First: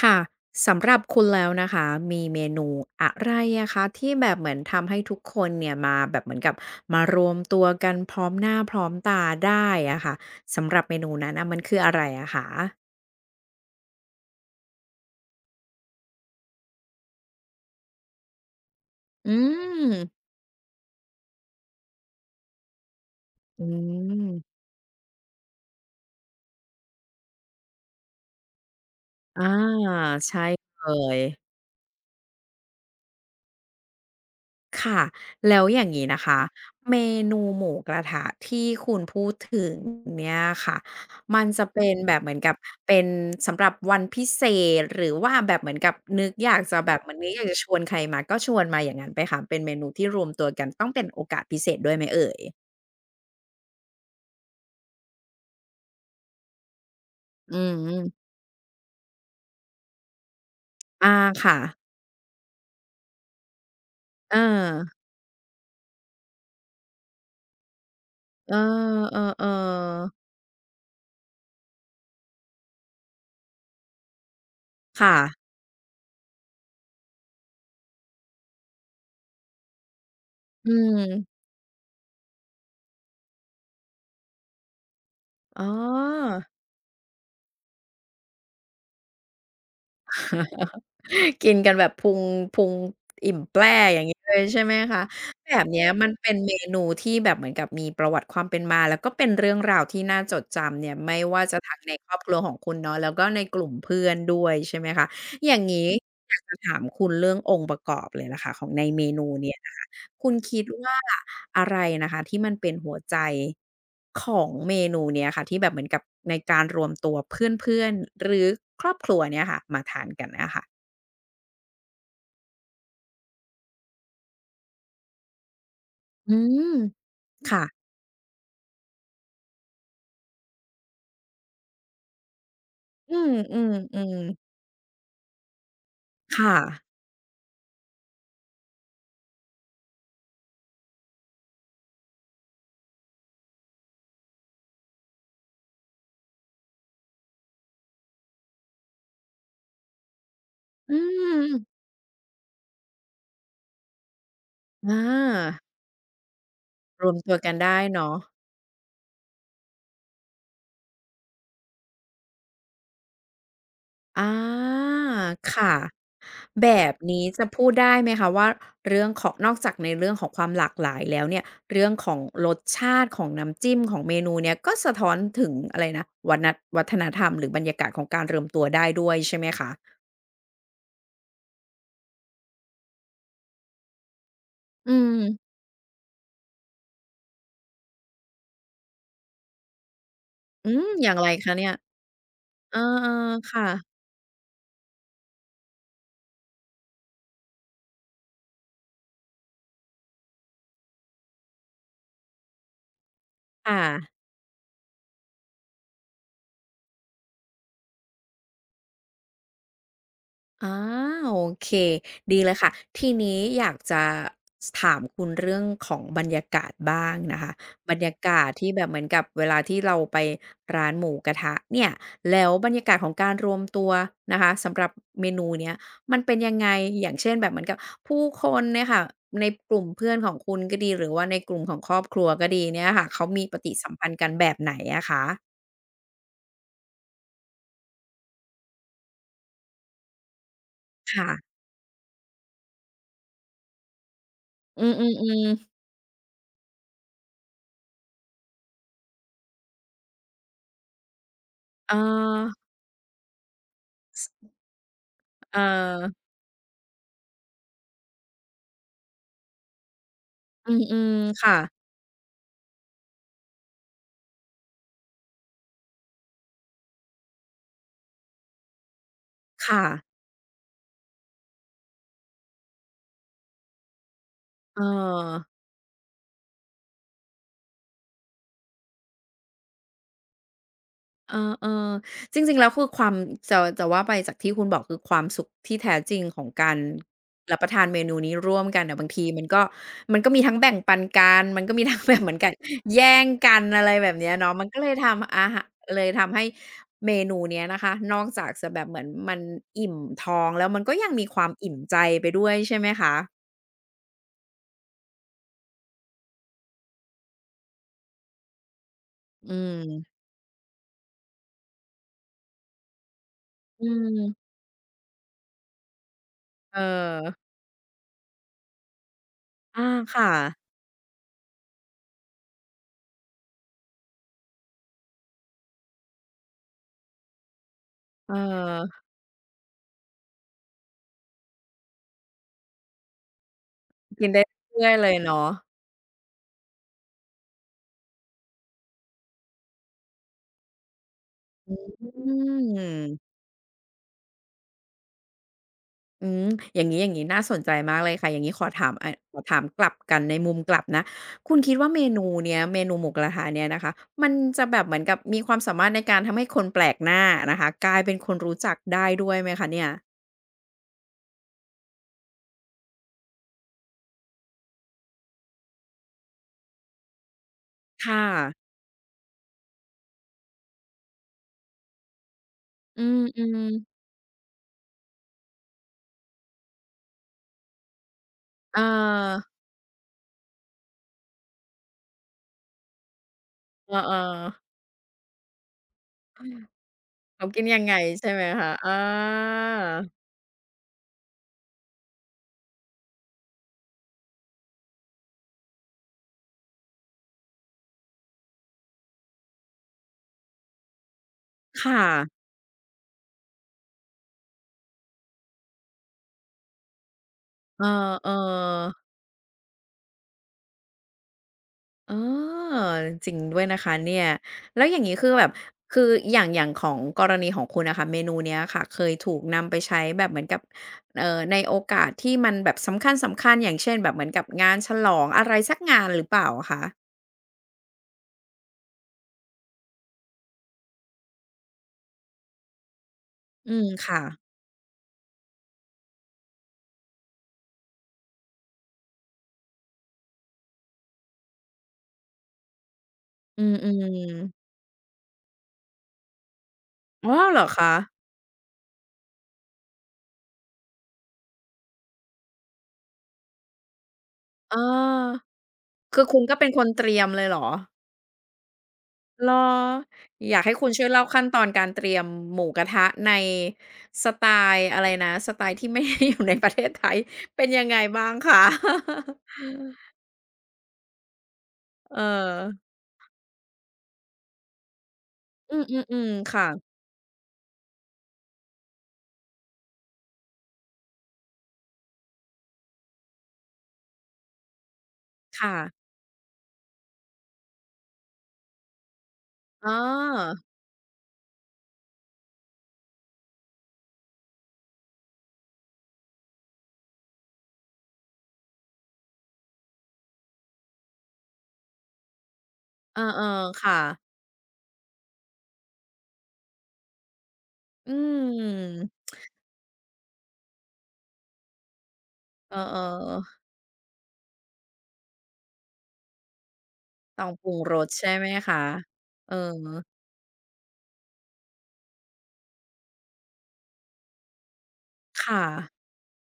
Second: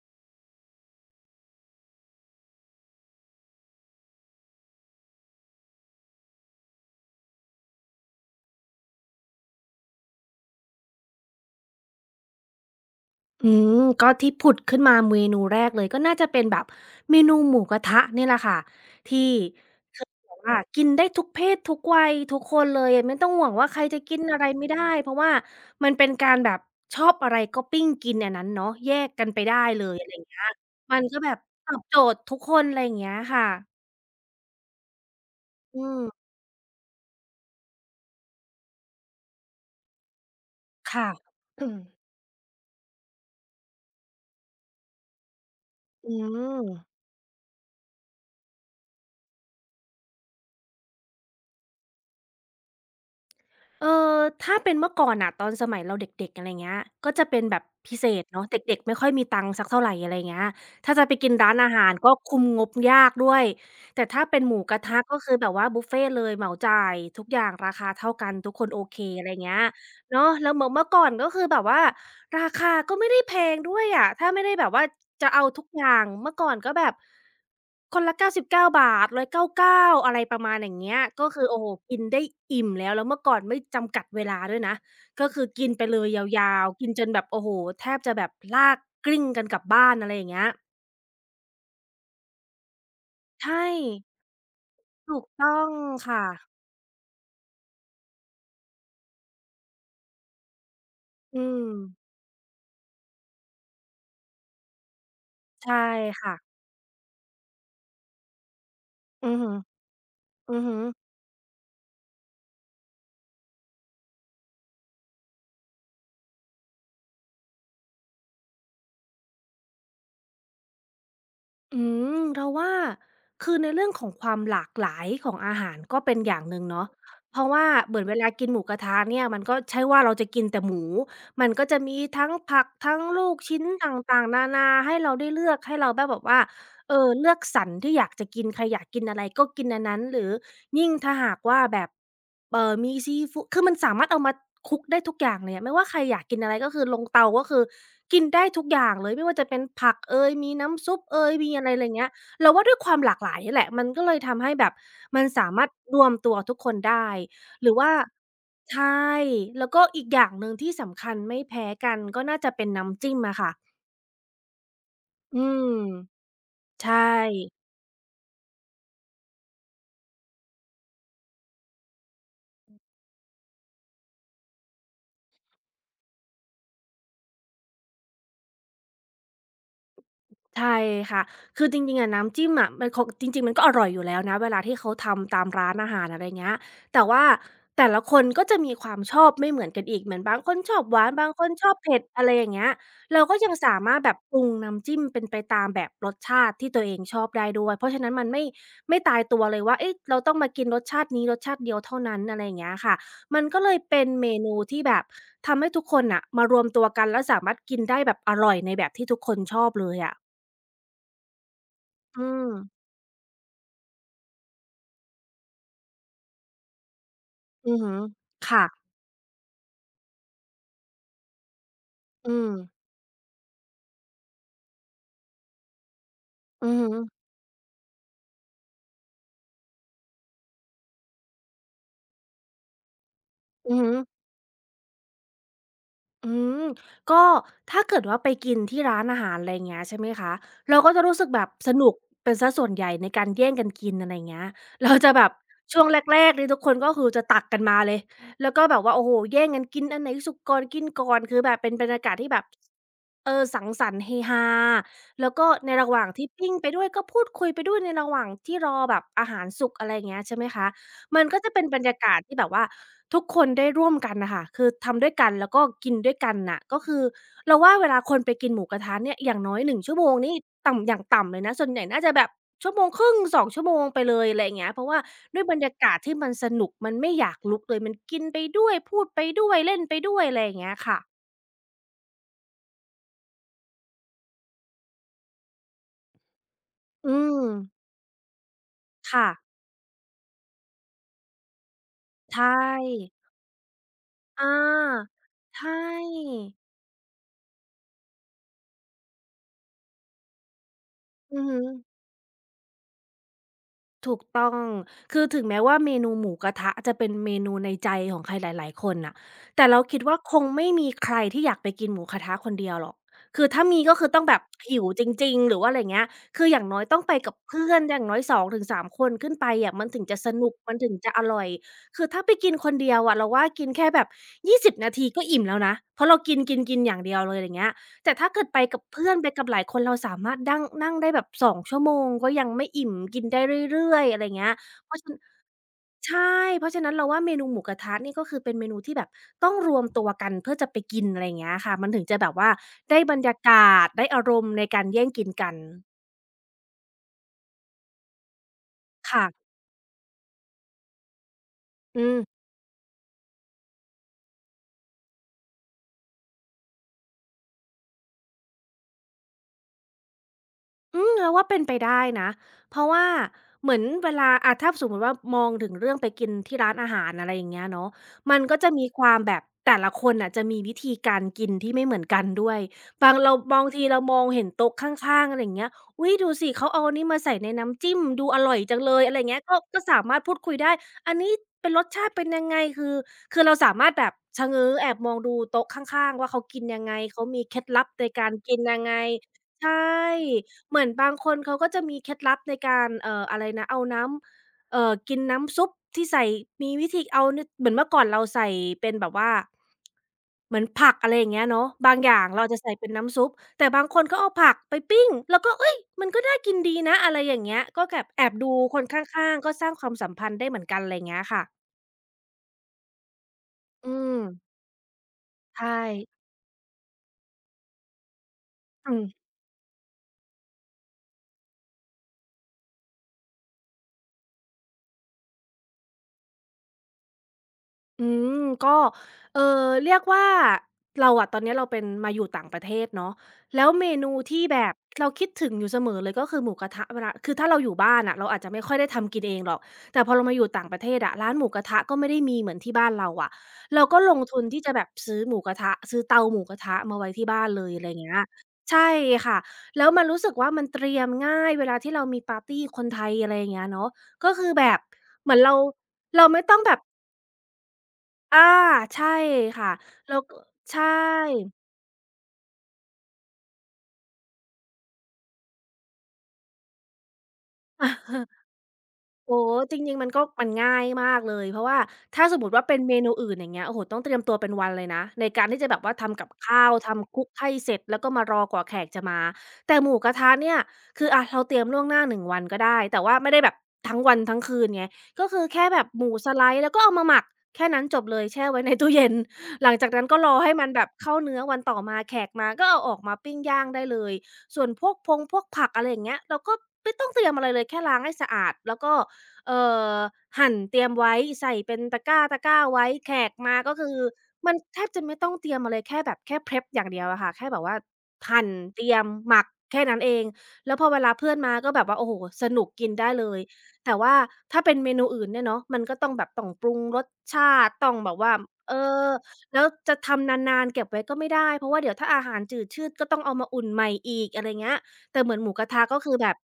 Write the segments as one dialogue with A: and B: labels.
A: ค่ะสำหรับคุณแล้วนะคะมีเมนูอะไรอะคะที่แบบเหมือนทำให้ทุกคนเนี่ยมาแบบเหมือนกับมารวมตัวกันพร้อมหน้าพร้อมตาได้อะค่ะสำหรับเมนูนั้นน่ะมันคืออะไรอะคะ
B: อืมก็ที่ผุดขึ้นมาเมนูแรกเลยก็น่าจะเป็นแบบเมนูหมูกระทะเนี่ยแหละค่ะที่
A: อืม
B: คือแบบว่ากินได้ทุกเพศทุกวัยทุกคนเลยอะไม่ต้องห่วง
A: อื
B: ว่าใครจะกิน
A: ม
B: อะไรไม่ได้เพราะว่ามันเป็นการแบบชอบอะไรก็ปิ้งกินอันนั้นเนาะแยกกันไป
A: อา
B: ได้เลยอะไรอย่างเงี้
A: ใช่
B: ย
A: เล
B: มันก็
A: ย
B: แบบตอบโจทย์ทุกคนอะไรอย่างเงี้ยค่ะ
A: ค่ะแล้วอ
B: อื
A: ย่างนี้นะ
B: ม
A: คะเมนูหมูกระทะที่คุณพูดถึงเนี่ยค่ะ
B: ค่ะ
A: มัน
B: อ
A: จะเป็นแบบเหมือนกับเป็นสำหรับวันพิเศษหรือว่าแบบเหมือนกับ
B: ื
A: นึกอยาก
B: ม
A: จะแบบเหมือนนึกอยากจะชวนใครมาก็ชวนมาอย่างนั้นไปค่ะเป็นเมนูที่รวมตัวกันต้องเป็นโอกาสพิเศษด้วยไหมเอ่ย
B: เออถ้าเป็นเมื่อก่อนน่ะตอนสมัยเราเด็กๆอะไรเงี้ยก็จะเป็น
A: อื
B: แบบพิเศษ
A: ม
B: เนาะเด็กๆไม่ค่อยมีตังค์สักเท่าไรอะไรเงี้ยถ้าจะไป
A: อา
B: กินร้า
A: ค่ะ
B: นอาหารก็คุมงบยากด้วยแต่ถ้า
A: เออ
B: เป็นหมูกระทะก็คือแบบว่าบุฟเฟต์เลยเหมาจ่ายทุกอย่างราคาเท่ากันทุ
A: เอ
B: กคนโอเคอะ
A: อ
B: ไรเงี้ย
A: ๆๆ
B: เนาะแล้วเมื่อก่อนก็คือแบบว่าราคาก็ไม่ได้แพงด้วยอะถ้าไม่ได้แบบว่า
A: ค่ะ
B: จะเอาทุกอย่างเมื่อก่อนก็แบบคนละ฿99 199อยเก้าเก้าอะไรประมาณอ
A: อื
B: ย่างเงี้ยก็
A: ม
B: คือโอ้โฮกินได้อิ่มแล้วแล้วเมื่อก่อนไม่จำกัดเวลาด้วยนะก็คือ
A: อ๋อ
B: กินไปเลยยาวๆกินจนแบบโอ้โฮแทบจะแบบลากกลิ้งกันกลับบ้านอะไรอย่างเงี้ย
A: กินกันแบบพุงพุงอิ่มแป
B: ใช่
A: ร่อย่างงี้เลยใช่ไหมคะ
B: ถูก
A: แบ
B: ต้อ
A: บ
B: ง
A: เนี้ยมัน
B: ค่ะ
A: เป็นเมนูที่แบบเหมือนกับมีประวัติความเป็นมาแล้วก็เป็นเรื่องราวที่น่าจดจำเนี่ยไม่
B: อื
A: ว่าจะ
B: ม
A: ทั้งในครอบครัวของคุณเนาะแล้วก็ในกลุ่มเพื่อนด้วยใช่ไหมคะอย่าง
B: ใช่
A: งี้อ
B: ค่ะ
A: ยากจะถามคุณเรื่ององค์ประกอบเลยล่ะค่ะของในเมนู
B: อือ
A: เนี่
B: ฮึ
A: ยนะคะคุณ
B: อื
A: คิ
B: อ
A: ด
B: ฮึ
A: ว่าอะไรนะคะที่มันเป็นหัวใจของเมนูเนี้ยค่ะที่แบบเหมือนกับในการรวมตัวเพื่อนๆหรือครอบครัวเนี่ยค่ะมาทานกันอะค่ะ
B: อืมเราว่าคือในเรื่องของความหลากหลายของอาหารก็เป็นอ
A: อื
B: ย่างหนึ่ง
A: ม
B: เนาะเพราะว่า
A: ค่ะ
B: เหมือนเวลากินหมูกระทะเนี่ยมันก็ใช่ว่าเราจะกินแต่หมูมันก็จะมีทั้งผักทั้ง
A: อื
B: ลู
A: ม
B: ก
A: อื
B: ชิ้น
A: ม
B: ต
A: อืม
B: ่างๆนานาให้เราได้เลือกให้เราได้แบบว่า
A: ค่ะ
B: เลือกสรรที่อยากจะกินใครอยากกินอะไรก็กินอันนั้นหรือยิ่งถ้าหากว่าแบบ มีซีฟูดคือมันสามารถเอามาคลุกได้ทุกอย่างเลยอะไม่ว่าใครอยากกินอะไรก็คือลงเตาก็คือกินได้ทุกอย่างเลย ไม่ว่าจะเป็นผักเอยมีน้ำซุ
A: อื
B: ปเอย
A: ม
B: มีอะไรไรเงี้ยเราว่าด้วยความหลากหลายนี่แหละ มันก็เลยทำให้แบบ
A: อา
B: มันสามารถรวมตัวทุกคน
A: ร
B: ได้
A: วมตัวกัน
B: หรือ
A: ได้
B: ว่า
A: เนาะ
B: ใช่ แล้วก็อีกอย่างหนึ่งที่สำคัญไม่แพ้กันก็น่าจะเป็นน้ำจิ้มอะค่ะ
A: อา
B: อื
A: ค่ะ
B: ม
A: แบ
B: ใช่
A: บนี้จะพูดได้ไหมคะว่าเรื่องของนอกจากในเรื่องของความหลากหลายแล้วเนี่ยเรื่องของรสชาติของน้ำจิ้มของเมนูเนี่ยก็สะท้อนถึงอะไรนะวัฒนธรรมหรือบรรยากาศของการรวมตัวได้ด้วยใช่ไหมคะ
B: ใช่ค่ะ คือจริงๆอะน้ำจิ้มอะมันเขาจริงๆมันก็อร่อยอยู่แล้วนะเวลาที่
A: อื
B: เขาทำตาม
A: ม
B: ร้านอาหารอะไรเงี้ยแต่ว่าแต่ละคนก็จะมีความชอบไม่เหมือนกันอีก เหมือนบางคน
A: อื
B: ชอบ
A: ม
B: ห
A: อ
B: วาน
A: ย่าง
B: บา
A: ไร
B: งคน
A: คะ
B: ช
A: เนี่
B: อ
A: ย
B: บเผ็ดอะไรอย่างเงี้ย
A: เออ
B: เราก็
A: ๆ
B: ยัง
A: ค่ะ
B: สามารถแบบปรุงน้ำจิ้มเป็นไปตามแบบรสชาติที่ตัวเองชอบได้ด้วย เพราะฉะนั้นมันไม่ตายตัวเลยว่าเอ๊ะเราต้องมากินรสชาตินี้รสชาติเดียวเท่านั้นอะไรอย่างเงี้ยค่ะมันก็เล
A: ค่ะ
B: ยเป็นเมนูที่แบบทำให้ทุกคนน่ะมารวมตัวกันแล้วสามารถกินได้แบบอร่อยในแบบที่ทุกคนชอบเลยอะ
A: อาโอเค
B: อื
A: ดี
B: ม
A: เลยค่ะทีนี้อยากจะถามคุณเรื่องของบรรยากาศบ้างนะคะ
B: อือ
A: บ
B: ฮึ
A: รรยากาศ
B: ค่ะ
A: ที่แบบเหมือนกับเวลาที่เราไปร้านหมูกระทะเนี่ย
B: อื
A: แล้
B: ม
A: วบรรยากาศของการรวมตัวนะคะสำหรับเมนูเนี้ยมันเป็นยัง
B: อื
A: ไง
B: อฮึ
A: อย่างเช่นแบบเหมือนกับผู้คนเนี่ยค่ะในกลุ่มเพื่อนของคุณก็ดีหรือว่าในกลุ่มของครอบครัวก็ดีเนี่ยค่ะเขามีปฏิ
B: อือฮึ
A: สัมพันธ์กันแบบไหนอะคะ
B: อืมก็ถ้าเกิดว่าไปกินที่ร้านอาหารอะไรอย่างเงี้ยใช่ไหมคะเราก็จะรู้สึกแบบ
A: ค่ะ
B: สนุกเป็นเสียส่วนใหญ่ในการแย่งกันกินอะไรอย่างเงี้ย
A: อื
B: เราจะแบบ
A: มๆ
B: ช่
A: ๆ
B: วงแรกๆนี่ทุกคนก็คือจะตักกันมาเลยแล้วก็แบบว่าโอ้โฮแย่งกันกินอันไหนสุกก่อนกินก่อนคือแบบเป็นบร
A: เอ
B: รยากาศที่แบบ
A: อ
B: เออสังสรรค์เฮฮาแล้วก็
A: เอ
B: ในระหว่าง
A: อ
B: ที่ปิ้งไปด้วยก็พูดคุยไปด้วยในระหว่างที่รอแบบอาหารสุกอะไรอย่างเงี้ยใช่ไหมคะ
A: อืมอืม
B: มันก็จะ
A: ค่ะ
B: เป็นบรรยากาศที่แบบว่าทุกคนได้ร่วมกันน่ะค่ะคือทำด้วยกันแล้วก็กินด้วยกันน่ะก็คือเราว่าเวลาคนไปกินหมูกระทะเนี่ยอย่างน้อย
A: ค่ะ
B: 1ชั่วโมงนี่ต่ำอย่างต่ำเลยนะส่วนใหญ่น่าจะแบบชั่วโมงครึ่ง2ชั่วโมงไปเลยอะไรอย่างเงี้ย
A: เอ
B: เพ
A: อ
B: ราะว่าด้วยบรรยากาศที่มันสนุกมันไม่อยากลุกเลยมันกินไปด้วยพูดไปด้วยเล่นไปด้วยอะไรอย่างเงี้ยค่ะ
A: เออเออจริงๆ แล้วคือความจะจะว่าไปจากที่คุณบอกคือความสุขที่แท้จริงของการ
B: อืม
A: รับประทานเมนูนี้ร่วมกันน่ะบางทีมัน
B: ค่ะ
A: ก็มันก็มีทั้งแบ่งปันกันมันก็มีทั้งแบบเหมื
B: ใช
A: อนกับ
B: ่
A: แย่งกันอะไรแบบเนี้ย
B: อ
A: เนาะมันก็เลย
B: า
A: ทำอา
B: ใช
A: หาเลยทำ
B: ่
A: ให้เมนูเนี้ยนะคะนอกจากจะแบบเหมือนมันอิ่มท้องแล้วมันก็ยังมีค
B: อือ
A: วาม
B: ฮึ
A: อิ่มใจไปด้วยใช่ไหมคะ
B: ถูกต้องคือถึงแม้ว่าเมนูหมูกระทะจะเป็นเมนูในใจของใครหลายๆคนน่ะ
A: อื
B: แต่เรา
A: ม
B: คิดว่าคงไม่มีใครที่อยากไปกินหมูกระทะคนเดียวหรอกคือถ้ามี
A: อื
B: ก็คือต้องแบบ
A: ม
B: หิวจริงๆหรือว่าอะไรเงี้ยคืออย่าง
A: เอ
B: น้
A: อ
B: อยต้องไปกับเพื่อนอย่างน้อย2 ถึง 3 คนขึ้นไปอะมั
A: อา
B: นถึงจะ
A: ค่ะ
B: สนุกมันถึงจะอร่อยคือถ้าไปกินคนเดียวอะเราว่ากินแค่แบบ20 นาทีก็อิ่มแล้วนะเพราะเรากินๆๆอย่างเดียวเลยอย่างเงี้ย แต่
A: เ
B: ถ้าเกิดไปกับ
A: ออ
B: เพื่อนไปกับหลายคนเราสามารถดั้งนั่งได้แบบ2ชั่วโมงก็ยังไม่อิ่มกินได้เรื่อยๆอะไร
A: กินได้
B: เงี้ย
A: เรื่
B: เพ
A: อยๆ
B: ราะฉ
A: เลยเนาะ
B: ใช่เพราะฉะนั้นเราว่าเมนูหมูกระทะนี่ก็คือเป็นเมนูที่แบบต้องรวมตัวกันเพื่อจะไปกินอะไรเงี้ยค่ะมันถึง
A: อื
B: จะแบบว่าได้บร
A: ม
B: รยากาศได้อารมณ์ในการแย่งกินกัน
A: อืม อย่างนี้ อย่างนี้น่าสนใจมากเลยค่ะ อย่างนี้ขอถามขอ
B: ค่ะ
A: ถามกลับกันในมุมกลับนะ คุณคิดว่าเม
B: อืม
A: นูเนี้ย เมนูหมูกระทะเนี่ยนะคะ มันจะแบบเหมือนกับมีความสามารถในการทำให้คนแปลกหน้านะคะกลายเป็นคนรู้จักได้ด้วยไหมคะเนี่ย
B: อืมเราว่าเป็นไปได้นะเพราะว่าเหมือนเวลาอะถ้าสมมติว่ามองถึงเรื่องไปกินที่ร้านอาหารอะไรอย่างเงี้ยเนาะ
A: ค่ะ
B: มันก็จะมีความแบบแต่ละคนอ่ะจะมีวิธีการกินที่ไม่เหมือนกันด้วย
A: อืม
B: บางทีเรา
A: ๆ
B: มองเห็นโต๊ะข้างๆอะไรอย่างเงี้ยอุ้ยดูสิเขาเอาอันนี้มาใส่ในน้ำจิ้มดูอร่อยจั
A: เอ
B: งเลยอะไรเงี้
A: อ
B: ยก็สามารถพูดคุยได้อันนี้เป็นรสชาติเป็นยังไงคือเราสามาร
A: เอ
B: ถ
A: อ
B: แบบชะเง้อ
A: ๆ
B: แอบมองดูโต๊ะข้างๆว่าเขากินยังไงเขามี
A: เขา
B: เค
A: กิ
B: ล็
A: น
B: ด
A: ยั
B: ลั
A: ง
B: บ
A: ไง
B: ในกา
A: ใช่
B: ร
A: ไหม
B: กิน
A: คะ
B: ยัง
A: อ
B: ไง
A: า
B: ใช่ เหมือนบางคนเขาก็จะมีเคล็ดลับในการเอ่ออะไรนะเอาน้ำกินน้ำซุปที่ใส่มีวิธีเอานเหมือนเมื่อก่อนเราใส่เป็นแบบว่าเหมือนผักอะไรอย่างเงี้ยเนาะ
A: ค
B: บางอย่าง
A: ่ะ
B: เราจะใส่เป็นน้ำซุปแต่บางคนก็เอาผักไปปิ้งแล้วก็เฮ้ยมันก็น่ากินดีนะอะไรอย่างเงี้ยก็แบบแอ
A: เออ
B: บดูคนข
A: ๆ
B: ้างๆก็สร้างความสัมพันธ์ได้เหมือนกันอะไรเงี้ยค่ะ
A: เออจริงด้วยนะ
B: อื
A: คะ
B: ม
A: เนี่ยแล้วอย่างนี้คือแบบ
B: ใช่
A: คืออย่างอย่างของกรณีของคุณน่ะค่ะเมนูเนี้ยค่ะ
B: อื
A: เค
B: ม
A: ยถูกนำไปใช้แบบเหมือนกับในโอกาสที่มันแบบสำคัญๆอย่างเช่นแบบเหมือนกับงานฉลองอะไรสักงานหรือเปล่าอะคะ
B: อืมก็เอ่อเรียกว่าเราอะตอนเนี้ยเราเป็นมาอยู่ต่างประเทศเนาะแล้ว
A: อืม
B: เมนู
A: ค่ะ
B: ที่แบบเราคิดถึงอยู่เสมอเลยก็คือหมูกระทะเวลาคือถ้าเราอยู่บ้านอะเราอาจจะไม่ค่อยได้ทำกินเองหรอกแต่พอเรามาอยู่ต่างประเทศอะร้านหมูกระทะก็ไม่ได้มีเหมือนที่บ้านเราอะ
A: อื
B: เราก็ลง
A: ม
B: ทุนที่จะ
A: ๆ
B: แบบซื้อหมูกระทะซื้อเตาหมูกระทะมาไว้ที่
A: อ๋อ
B: บ้าน
A: เหร
B: เล
A: อ
B: ยอะไร
A: คะ
B: เงี้ยใช่ค่ะแล้วมันรู้สึกว่ามันเตรียมง่ายเวลาที่เรามีปาร์ตีคนไทยอะไรอย่างเงี้ยเนาะก็คือแบ
A: เอ
B: บ
A: อ
B: เหมือนเรา
A: คือ
B: เรา
A: คุ
B: ไม่
A: ณก็
B: ต้อง
A: เป็น
B: แบ
A: ค
B: บ
A: นเตรียมเลยเหรอ
B: อาใช่
A: เหรอ
B: ค่ะแล้ว
A: อยากให้
B: ใช่
A: คุณช่วยเล่าขั้นตอนการเตรียมหมูกระทะในสไตล์อะไรนะสไตล์ที่ไม่ได้อยู่ในประเทศไทยเป็นยัง
B: อ
A: ไงบ้าง
B: า
A: คะ
B: โอ้โฮจริงๆมัน ก็มันง่ายมากเลยเพราะว่า
A: เอ
B: ถ้าสมมุติว่าเป็น
A: อ
B: เมนูอื่นอย่างเงี้ยโอ้โฮต้องเตรียมตัวเป็นวันเลยนะในการที่จะ
A: อื
B: แบบว่าทำกับ
A: มๆๆ
B: ข้า
A: ค่ะ
B: วทำคลุกให้เสร็จแล้วก็มารอกว่าแขกจะมาแต่หมูกระทะเนี่ยคืออะเราเตรียมล่วงหน้า1 วันก็ได้แต่ว่าไม่ได้แบบทั้งวันทั้งคืนไงก็คือแค่
A: ค่ะ
B: แบบหมูสไลซ์แล้วก็เอามาหมักแค่นั้นจบเลยแช่ไว้ในตู้เย็น หลัง
A: อ๋
B: จากนั้นก็รอให้
A: อ
B: มันแบบเข้าเนื้อวันต่อมาแขกมาก็เอาออกมาปิ้งย่างได้เลยส่วนพวกพงพวกผักอะไรอย่างเงี้ยเราก็ไม่ต้องเตรียมอะไรเลยแค่ล้างให้สะอาดแล้วก็ เอ่อหั่นเตรียมไว้ใส่เป็นตะกร้าตะกร้าไว้แข
A: เออ
B: กมาก็
A: ๆ
B: คือ
A: ค่ะ
B: มันแทบจะไม่ต้องเตรียมอะไรเลยแค่แบบแค่ prep อย่างเดียวอะค่ะแค่แบบว่า
A: อื
B: หั่นเตรียม
A: ม
B: หมักแค่นั้นเองแล้วพอเวลาเพื่อนมาก็แบบว่าโอ้โฮสนุก
A: เ
B: กินได้เลย
A: ออ
B: แต่ว่าถ้าเป็นเมนูอื่นเนี่ยเนาะมันก็ต้องแบบต้องปรุงรส
A: ๆต้อง
B: ชา
A: ปรุ
B: ติ
A: ง
B: ต้อ
A: ร
B: ง
A: ส
B: แบบ
A: ใช่
B: ว่า
A: ไหม
B: เอ
A: คะ
B: อ
A: เออ
B: แล้วจะทำนานๆเก็บไว้ก็ไม่ได้เพราะว่าเดี๋ยวถ้าอาหารจืดชืดก็ต้องเอามาอุ่นใหม่อีกอะไรเงี้ย แต่เหมือนหมูก
A: ค่ะ
B: ระทะก็คือแบบ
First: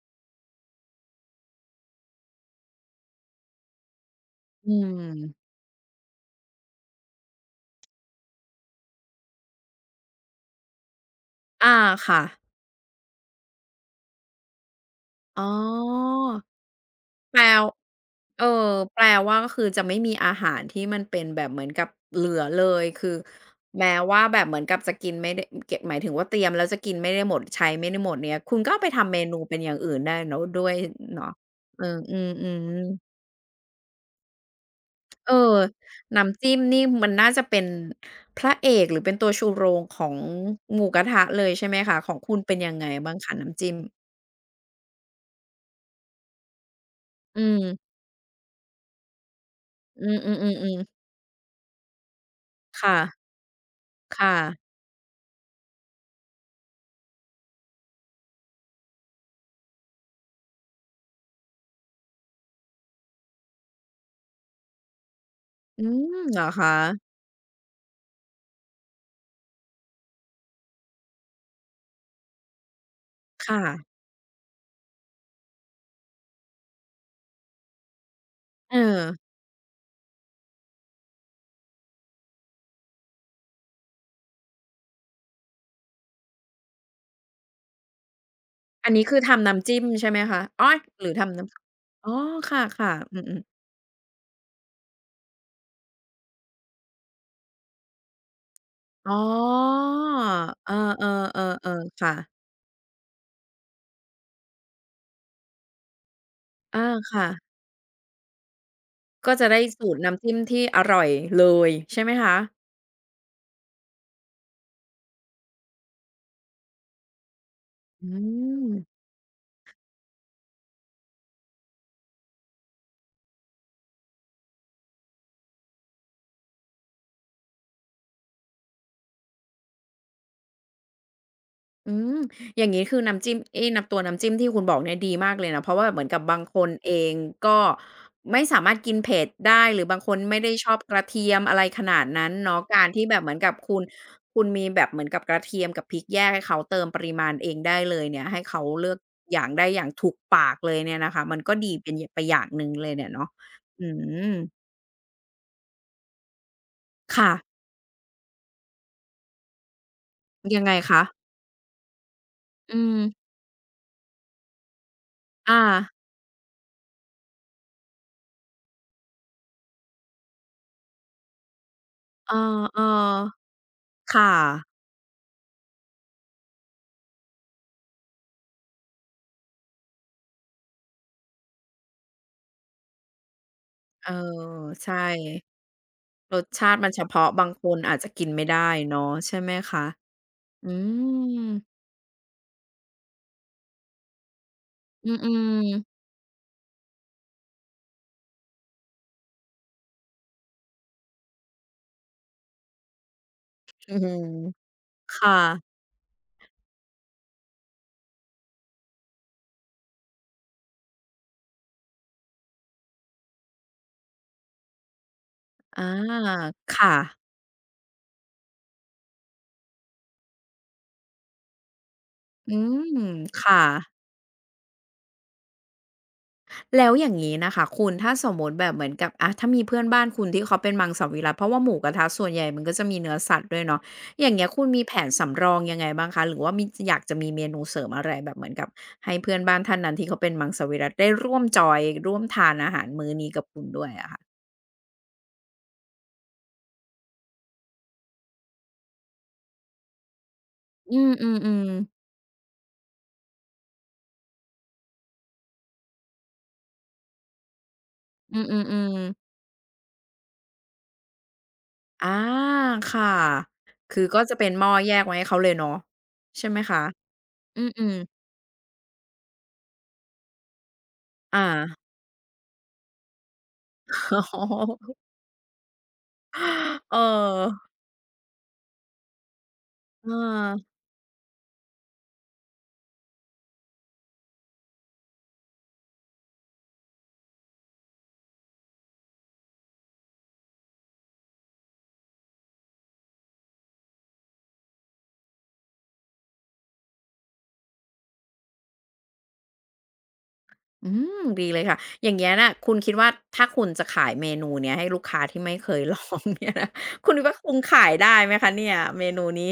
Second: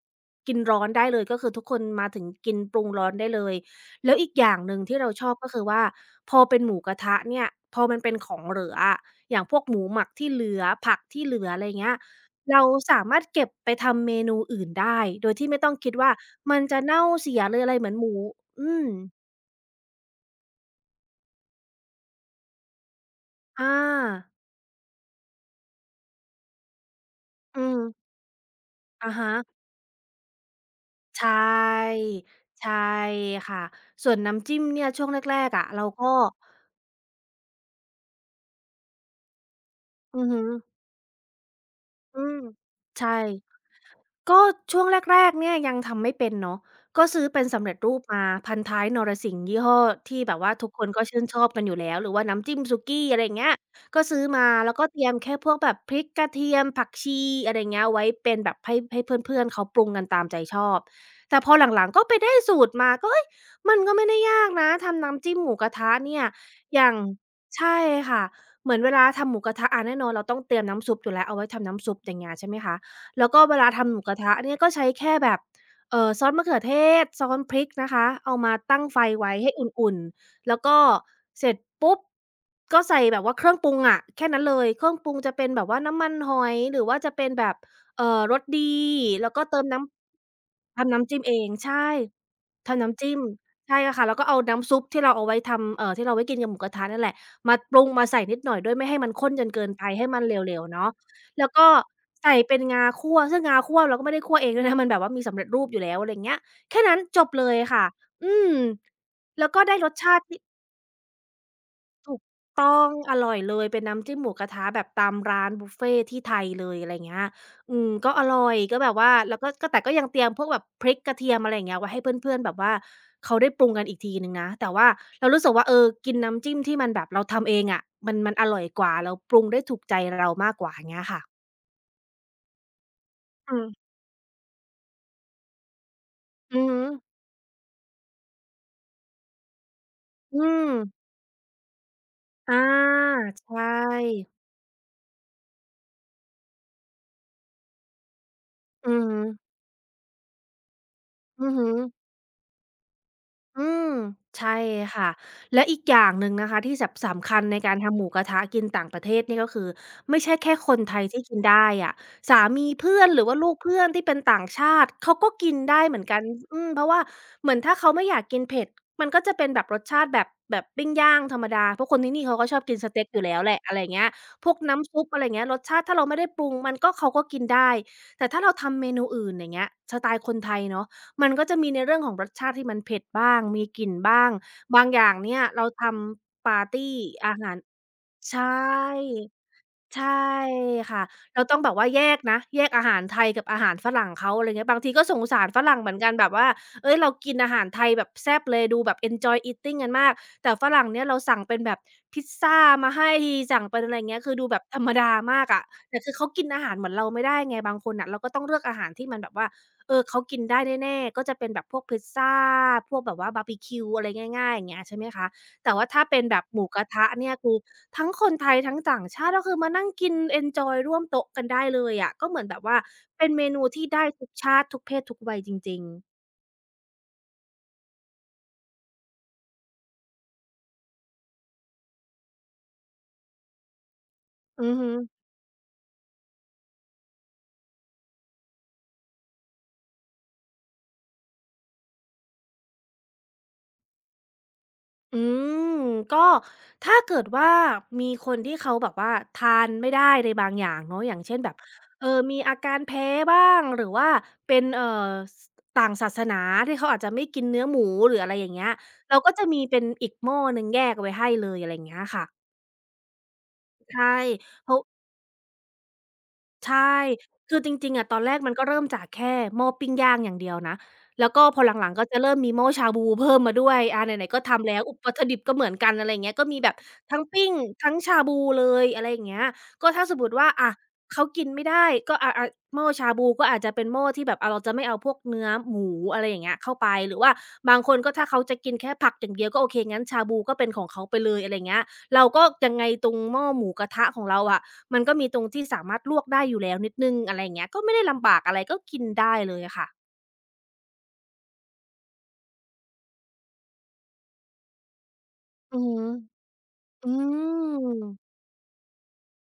B: กินร้อนได้เลยก็คือทุกคนมาถึงกินปรุงร้อนได้เลยแล้วอีกอย่าง
A: อื
B: หนึ่งที่เราชอบ
A: ม
B: ก็คือว่าพอเป็นหมูกระทะเนี่ยพอมันเป็นของเหลืออะอย่างพวกหมูหมักที่เหลือผักที่เหลืออะไร
A: อา
B: เงี้ย
A: ค่ะ
B: เราสามารถเก็บไปทำเมนูอื่นได้โดย
A: อ๋
B: ที่ไม่ต้องคิด
A: อ
B: ว่ามันจะเน่าเสี
A: แป
B: ย
A: ล
B: หรืออะไรเหมือนหมู
A: เออ
B: อืม
A: แปลว่าก็คือจะไม่มีอาหารที่มันเป็นแบบเหมือนกับเหลือเลยคือ
B: อา
A: แม้ว่าแบบเหมือนกับจะกินไม่ได้เกะหมายถึงว่าเตรียมแล้วจะกินไม่ได้หมด
B: อื
A: ใช้
B: ม
A: ไม่ได้หมดเนี่ยคุณก็เอาไป
B: อะ
A: ทำเม
B: ฮะ
A: นูเป็นอย่างอื่นได้เนาะด้วย
B: ใช
A: เนาะเออ
B: ่
A: อืม
B: ใช่
A: ๆ
B: ค่ะส่วนน้ำจิ้มเนี่ยช่วง
A: เอ
B: แรก
A: อ
B: ๆอะเราก็
A: น้ำจิ้มนี่มันน่าจะเป็นพระเอกหรือเป็นตัวชูโรงของ
B: อือฮึ
A: หมูกระทะเลยใช่ไหมคะของ
B: อื
A: คุ
B: ม
A: ณเป็นยังไง
B: ใช่
A: บ้างคะน้ำจิ้ม
B: ก็ช่วงแรกๆเนี่ยยังทำไม่เป็นเนาะก็ซื้อ
A: อื
B: เป็น
A: ม
B: สำเร็จรูปมาพันท้ายนรสิงห์ยี่ห้อ
A: อือ
B: ที่แบบว่าทุกค
A: ๆๆ
B: น
A: ๆ
B: ก็ชื่นชอบกันอยู่แล้วหรือว่าน้ำจิ้มสุ
A: ค่ะ
B: กี้อะไรอย่างเงี้ยก็ซื้อ
A: ค่ะ
B: มาแล้วก็เตรียมแค่พวกแบบพริกกระเทียมผักชีอะไรอย่างเงี้ยไว้เป็นแบบให้เพื่อนๆเขาปรุงกันตามใจชอบแต่พอหลังๆก็ไปได้สูตรมาก็เฮ้ยมันก็ไม่ได้ยากนะทำน้ำจิ้มหมูกระ
A: อื
B: ทะ
A: ม
B: เนี่ย
A: เหรอคะ
B: อย่างใช่ค่ะเหมือนเวลาทำหมูกระทะอาแน่นอนเราต้องเตรียมน้ำซุปอยู่แล้วเอาไว้ทำน้ำซุปอย่างเงี้ยใช่ไหมคะ แล้วก็
A: ค
B: เวลาทำห
A: ่ะ
B: มูกระทะเนี่ยก็ใช้แค่แบบซอสมะเขือเทศซอสพริกนะคะเอามา
A: เออ
B: ตั้งไฟไว้ให้อุ่นๆแล้วก็เสร็จปุ๊บก็ใส่แบบว่าเครื่องปรุงอะแค่นั้นเลยเครื่องปรุงจะเป็นแบบว่าน้ำมันหอยหรือว่าจะเป็นแบบรสดี
A: อันนี้คือ
B: แล้วก็
A: ทำ
B: เติม
A: น้ำจิ้มใช่
B: น้ำ
A: ไหมคะอ๊อย
B: ทำ
A: หรื
B: น้ำ
A: อ
B: จิ้มเอ
A: ทำน้
B: งใช่
A: ำอ๋อค
B: ทำ
A: ่ะ
B: น้ำ
A: ๆ
B: จิ้
A: อื
B: ม
A: มๆ
B: ใช่ค่ะแล้วก็เอาน้ำซุปที่เราเอาไว้ทำที่เราไว้กินกับหมูกระทะนั่นแหละมาปรุงมาใส่นิดหน่อยด้วยไม่ให้มั
A: อ๋
B: นข้นจนเกินไป
A: อ
B: ให้มันเหลว
A: เอ
B: ๆเนาะ
A: อๆ
B: แล้วก็
A: ๆๆ
B: ใส่
A: ค่ะ
B: เป็นงาคั่วซึ่งงาคั่วเราก็ไม่ได้คั่วเองด้วยนะมันแบบว่ามีสำเร็จรูปอยู่แล้วอะไรอย่างเงี้ย
A: อา
B: แค่นั้นจ
A: ค่ะ
B: บเลยค่ะอืม
A: ก็จะ
B: แล้ว
A: ได้
B: ก็ได้ร
A: สู
B: ส
A: ตร
B: ชา
A: น้ำ
B: ติ
A: จิ้ม
B: ที่
A: ที่อร่อยเลยใช่ไหม
B: ถูก
A: คะ
B: ต้องอร่อยเลยเป็นน้ำจิ้มหมูกระทะแบบตามร้านบุฟเฟต์ที่ไทยเลยอะไรเงี้ยอืม
A: อื
B: ก็อร่อยก็แบบ
A: ม
B: ว่าแล้วก็แต่ก็ยังเตรียมพวกแบบพริกกระเทียมอะไรอย่างเงี้ยไว้ให้เพื่อนๆแบบว่าเขาได้ปรุงกันอีกทีหนึ่งนะแต่ว่าเรารู้สึกว่าเออกินน้ำจิ้มที่มันแบบเราทำเองอะมันอร่อยกว่าเราปรุงได้ถูกใจเรามากกว่าอย่างเงี้ยค่ะ
A: อืมอย่างงี้คือน้ำจิ้ม
B: อื
A: ไอ้
B: ม
A: น้ำตัวน้ำจิ้มที่คุณบอกเนี่ยดีมากเลยนะเพราะว่าเหมือนกับบางค
B: อือ
A: น
B: ฮึ
A: เองก็ไม่สามารถกินเผ็ดได้หรือบางคนไม่
B: อื
A: ได้ช
B: ม
A: อบกระเทียมอะไรขนาดนั้นเนาะ
B: อา
A: การที่แบบเหมือน
B: ใช
A: กับคุณ
B: ่
A: คุณมีแบบเหมือนกับกระเทียมกับพริกแยกให้เขาเติมปริมาณเองได้เลยเนี่ยให้เขา
B: อื
A: เลือก
B: อฮึ
A: อย่างได้อย่างถูกปากเลยเนี่ยนะคะมัน
B: อื
A: ก็
B: อฮึ
A: ดีเป็นยไปอย่างหนึ่งเลยเนี่ยเนาะ
B: อืม
A: อืม
B: ใช่ค่ะและอีกอย่างหนึ่งนะคะที่แบบสำ
A: ค่ะ
B: คัญในการทำหมูกระทะกินต่างประเทศนี่ก็คือไม่ใช่แค่
A: ยัง
B: ค
A: ไง
B: นไท
A: คะ
B: ยที่กินได้อะสามี
A: อืม
B: เพื่อนหรือว่าลูกเพื่อนที่เป็นต่างชาติเขาก็กิน
A: อา
B: ได้เหมือนกันอืมเพราะว่าเหมือนถ้าเขาไม่อยากกินเผ็ดมันก็จะเป็นแบบรสชาติแบบปิ้งย่างธรรมดาเพราะคนที่นี่
A: เอ
B: เขาก็ชอบกิน
A: อ
B: สเต็กอยู่แล้วแหละอะไรอย่างเงี้ย
A: ๆค่ะ
B: พวกน้ำซุปอะไรอย่างเงี้ยรสชาติถ้าเราไม่ได้ปรุงมันก็เขาก็กินได้แต่ถ้าเราทำเมนูอื่นอย่างเงี้ยสไตล์คนไทยเนาะ มันก็จะมีในเรื่องของรสชาติที่มันเผ็ดบ้าง มีกลิ่น
A: เออ
B: บ้าง บาง
A: ใช่
B: อย่างเนี่ยเราท
A: รส
B: ำปาร์
A: ชาติมั
B: ตี
A: นเฉพาะ
B: อา
A: บาง
B: หาร
A: คนอาจจะกิน
B: ใช่
A: ไม่ได้เนาะใช่ไหมคะ
B: ใช่
A: อื
B: ค่ะ
A: ม
B: เราต้องแบบว่าแยกนะแยกอาหารไทยกับอาหารฝรั่งเขาอะไรเงี้ยบางทีก็
A: อื
B: สงสารฝ
A: ม
B: รั่งเหมือ
A: ๆ
B: นกันแบบว่าเฮ้ยเรากินอาหารไทยแบบแซ่บเลยดูแบบ enjoy eating กันมากแต่ฝรั่งเนี่ยเราสั่งเป็นแบบพิซซามาให้สั่งเป็นอะ
A: อื
B: ไรเงี้ยคือดูแบบ
A: ม
B: ธรรมดา
A: ค่ะ
B: มากอะแต่คือเขากินอาหารเหมือนเราไม่ได้ไงบางคนน่ะเราก็ต้องเลือกอาหารที่มันแบบว่าเออเขากินได้แน่ๆก็จะเป็นแบบพวกพิซซาพวกแบบว่าบาร์บีคิวอะไรง่ายๆอย่างเงี้ยใช่ไหมคะแต่
A: อา
B: ว่าถ้าเป็นแบบหมู
A: ค
B: กระทะ
A: ่ะ
B: เนี่ยคือ ทั้งคนไทยทั้งต่างชาติก็คือมานั่งกินเอนจอยร่วมโต๊ะกันได้เลยอะก็เหมือน
A: อื
B: แบบว่า
A: ม
B: เป็นเม
A: ค่ะ
B: นูที่ได้ทุกชาติทุกเพศทุกวัยจริงๆ
A: แล้วอย่างงี้น่ะค่ะคุณถ้าสมมุติแบบเหมือนกับอะถ้ามีเพื่อนบ้านคุณที่เขาเป็นมังสวิรัติเพราะว่าหมูกระทะส่วนใหญ่มันก็จะมีเนื้อสัตว์ด้วยเนาะอย่างเงี้ยคุ
B: อื
A: ณ
B: อ
A: มี
B: ฮึ
A: แผนสำรองยังไงบ้างคะหรือว่ามีอยากจะมีเมนูเสริมอะไรแบบเหมือนกับให้เพื่อนบ้านท่านนั้นที่เขาเป็นมังสวิรัติได้ร่วมจอยร่วมทานอาหารมื้อนี้กับคุณด้วยอะค่ะ
B: อืมก็ถ้าเกิดว่ามีคนที่เขาแบบว่าทานไม่ได้ในบางอย่าง
A: อื
B: เนาะ
A: ม
B: อย่าง
A: อืม
B: เช่นแบ
A: อื
B: บ
A: ม
B: มีอาการแพ้บ้างหรือว่าเป็นสต่างศาสนาที่เขาอาจจะไม่กินเนื้อหมูหรืออะไร
A: อื
B: อ
A: ม
B: ย่าง
A: อม
B: เงี้ย
A: อืม
B: เราก็จะมีเป็นอีกหม้อหนึ่งแยกเอาไว้ให้เลยอะไรอย่างเงี้ย
A: อา
B: ค่ะ
A: ค่ะคือ
B: ใช่
A: ก็จะเป็นห
B: เพ
A: ม้อ
B: ราะ
A: แยกไว้ให้เขาเลยเนาะใช่ไหม
B: ใช่
A: คะ
B: คื
A: อื
B: อจริง
A: ม
B: ๆอะ
A: ๆ
B: ตอนแรกมันก็เริ่มจากแค่หม้อปิ้งย่างอย่างเดียวนะแล้ว
A: อา
B: ก็พอหลังๆก็จะเริ่มมีหม้อชาบูเพิ่มมาด้วยอาไหนๆก็ทำแล้วอุ ปวัตถุดิบก็เหมือนกันอะไรอย่างเงี้ย
A: อ๋อ
B: ก็มีแบบ
A: เอ
B: ทั้งปิ้ง
A: อ
B: ทั้งชาบูเลยอะไรอย่างเงี้ยก็ถ้า
A: เออ
B: สมมุติว่าอะเขากินไม่ได้ก็อะหม้อชาบูก็อาจจะเป็นหม้อที่แบบอะเราจะไม่เอาพวกเนื้อหมูอะไรอย่างเงี้ยเข้าไปหรือว่าบางคนก็ถ้าเขาจะกินแค่ผักอย่างเดียวก็โอเคงั้นชาบูก็เป็นของเขาไปเลยอะไรอย่างเงี้ย เราก็ยังไงตรงหม้อหมูกระทะของเราอะมันก็มีตรงที่สามารถลวกได้อยู่แล้วนิดหนึ่งอะไรอย่างเงี้ยก็ไม่ได้ลำบากอะไรก็กินได้เลยอะค่ะ
A: อืมดีเลยค่ะอย่างเงี้ยน่ะคุณคิดว่าถ้าคุณจะขายเมนูเนี้ยให้ลูกค้าที่ไม่เค
B: อื
A: ย
B: อ
A: ล
B: ฮึ
A: องเนี่ยนะ
B: อื
A: คุณคิดว่าคุณขาย
B: ม
A: ได้ไหมคะเนี่ยเมนูนี้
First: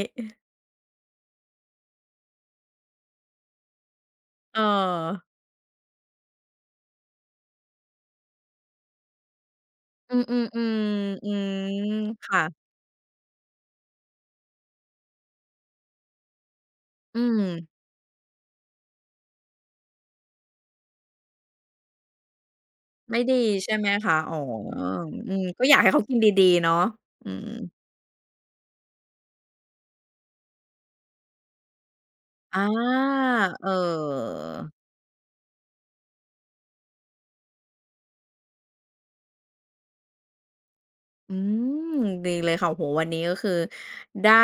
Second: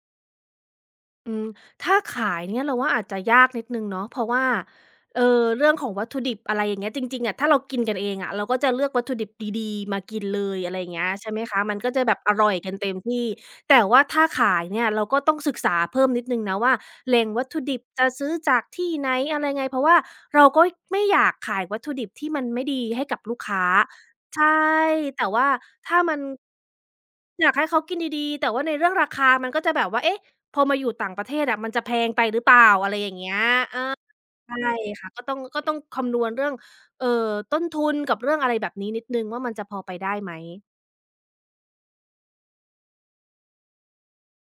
B: อืมถ้าขายเนี่ยเราว่าอาจจะยากนิดหนึ่งเนาะเพราะว่า
A: เออ
B: เรื่องของวัตถุดิบอะไรอย่างเงี้ยจริงๆอะถ้าเรากินกันเองอะเราก็จะเลือกวัตถุดิบดีๆมา
A: อื
B: กินเล
A: มๆ
B: ยอะไรอย่างเงี้ย
A: ๆอื
B: ใช่ไหมคะมัน
A: ม
B: ก็จะแบบอ
A: ค่ะ
B: ร่อยกันเต็มที่แต่ว่าถ้าขายเนี่ยเราก็ต้องศึกษาเพิ่มนิดหนึ่งนะว่าแห
A: อื
B: ล่ง
A: ม
B: วัตถุดิบจะซื้อจากที่ไหนอะไรไงเพราะว่าเราก็ไม่อยากขายวัตถุดิบที่มันไม่ดีให้กั
A: ไม่
B: บ
A: ดี
B: ลูกค้า
A: ใช่ไหมคะอ๋อ
B: ใช่แต่
A: อืม
B: ว่า
A: ก็อยากให้
B: ถ้า
A: เขากิ
B: มั
A: น
B: น
A: ดีๆเนาะอื
B: อ
A: ม
B: ยากให้เขากินดีๆแต่ว่าในเรื่องราคามันก็จะแบบว่าเอ๊ะ พอมาอยู่ต่างประเทศอะมันจะแพงไปหรือเปล่าอะไร
A: อา
B: อย่างเงี้ย
A: เอ
B: เออ
A: อ
B: ใช่ค่ะก็ต้องคำนวณเรื่องเอ่อต้นทุนกับเรื่องอะไรแบบนี้นิดหนึ่งว่ามันจะพอไปได้ไหม
A: อืมดีเลยค่ะโอ้โฮวันนี้ก็คือได้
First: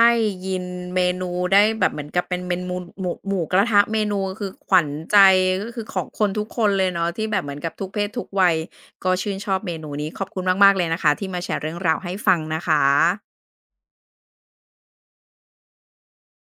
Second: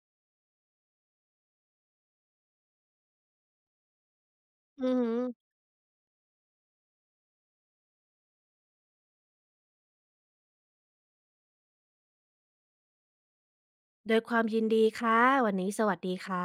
A: ยินเมนูได้แบบเหมือนกับเป็นเมนูหมูกระทะเมนูคือขวั
B: อื
A: ญ
B: อฮึ
A: ใจก็คือของคนทุกคนเลยเนาะที่แบบเหมือนกับทุกเพศทุกวัยก็ชื่นชอบเมนูนี้ขอบคุณมากๆเลยนะคะที่มาแชร์เรื่องราวให้ฟังนะคะ
B: ด้วยความยินดีค่ะวันนี้สวัสดีค่ะ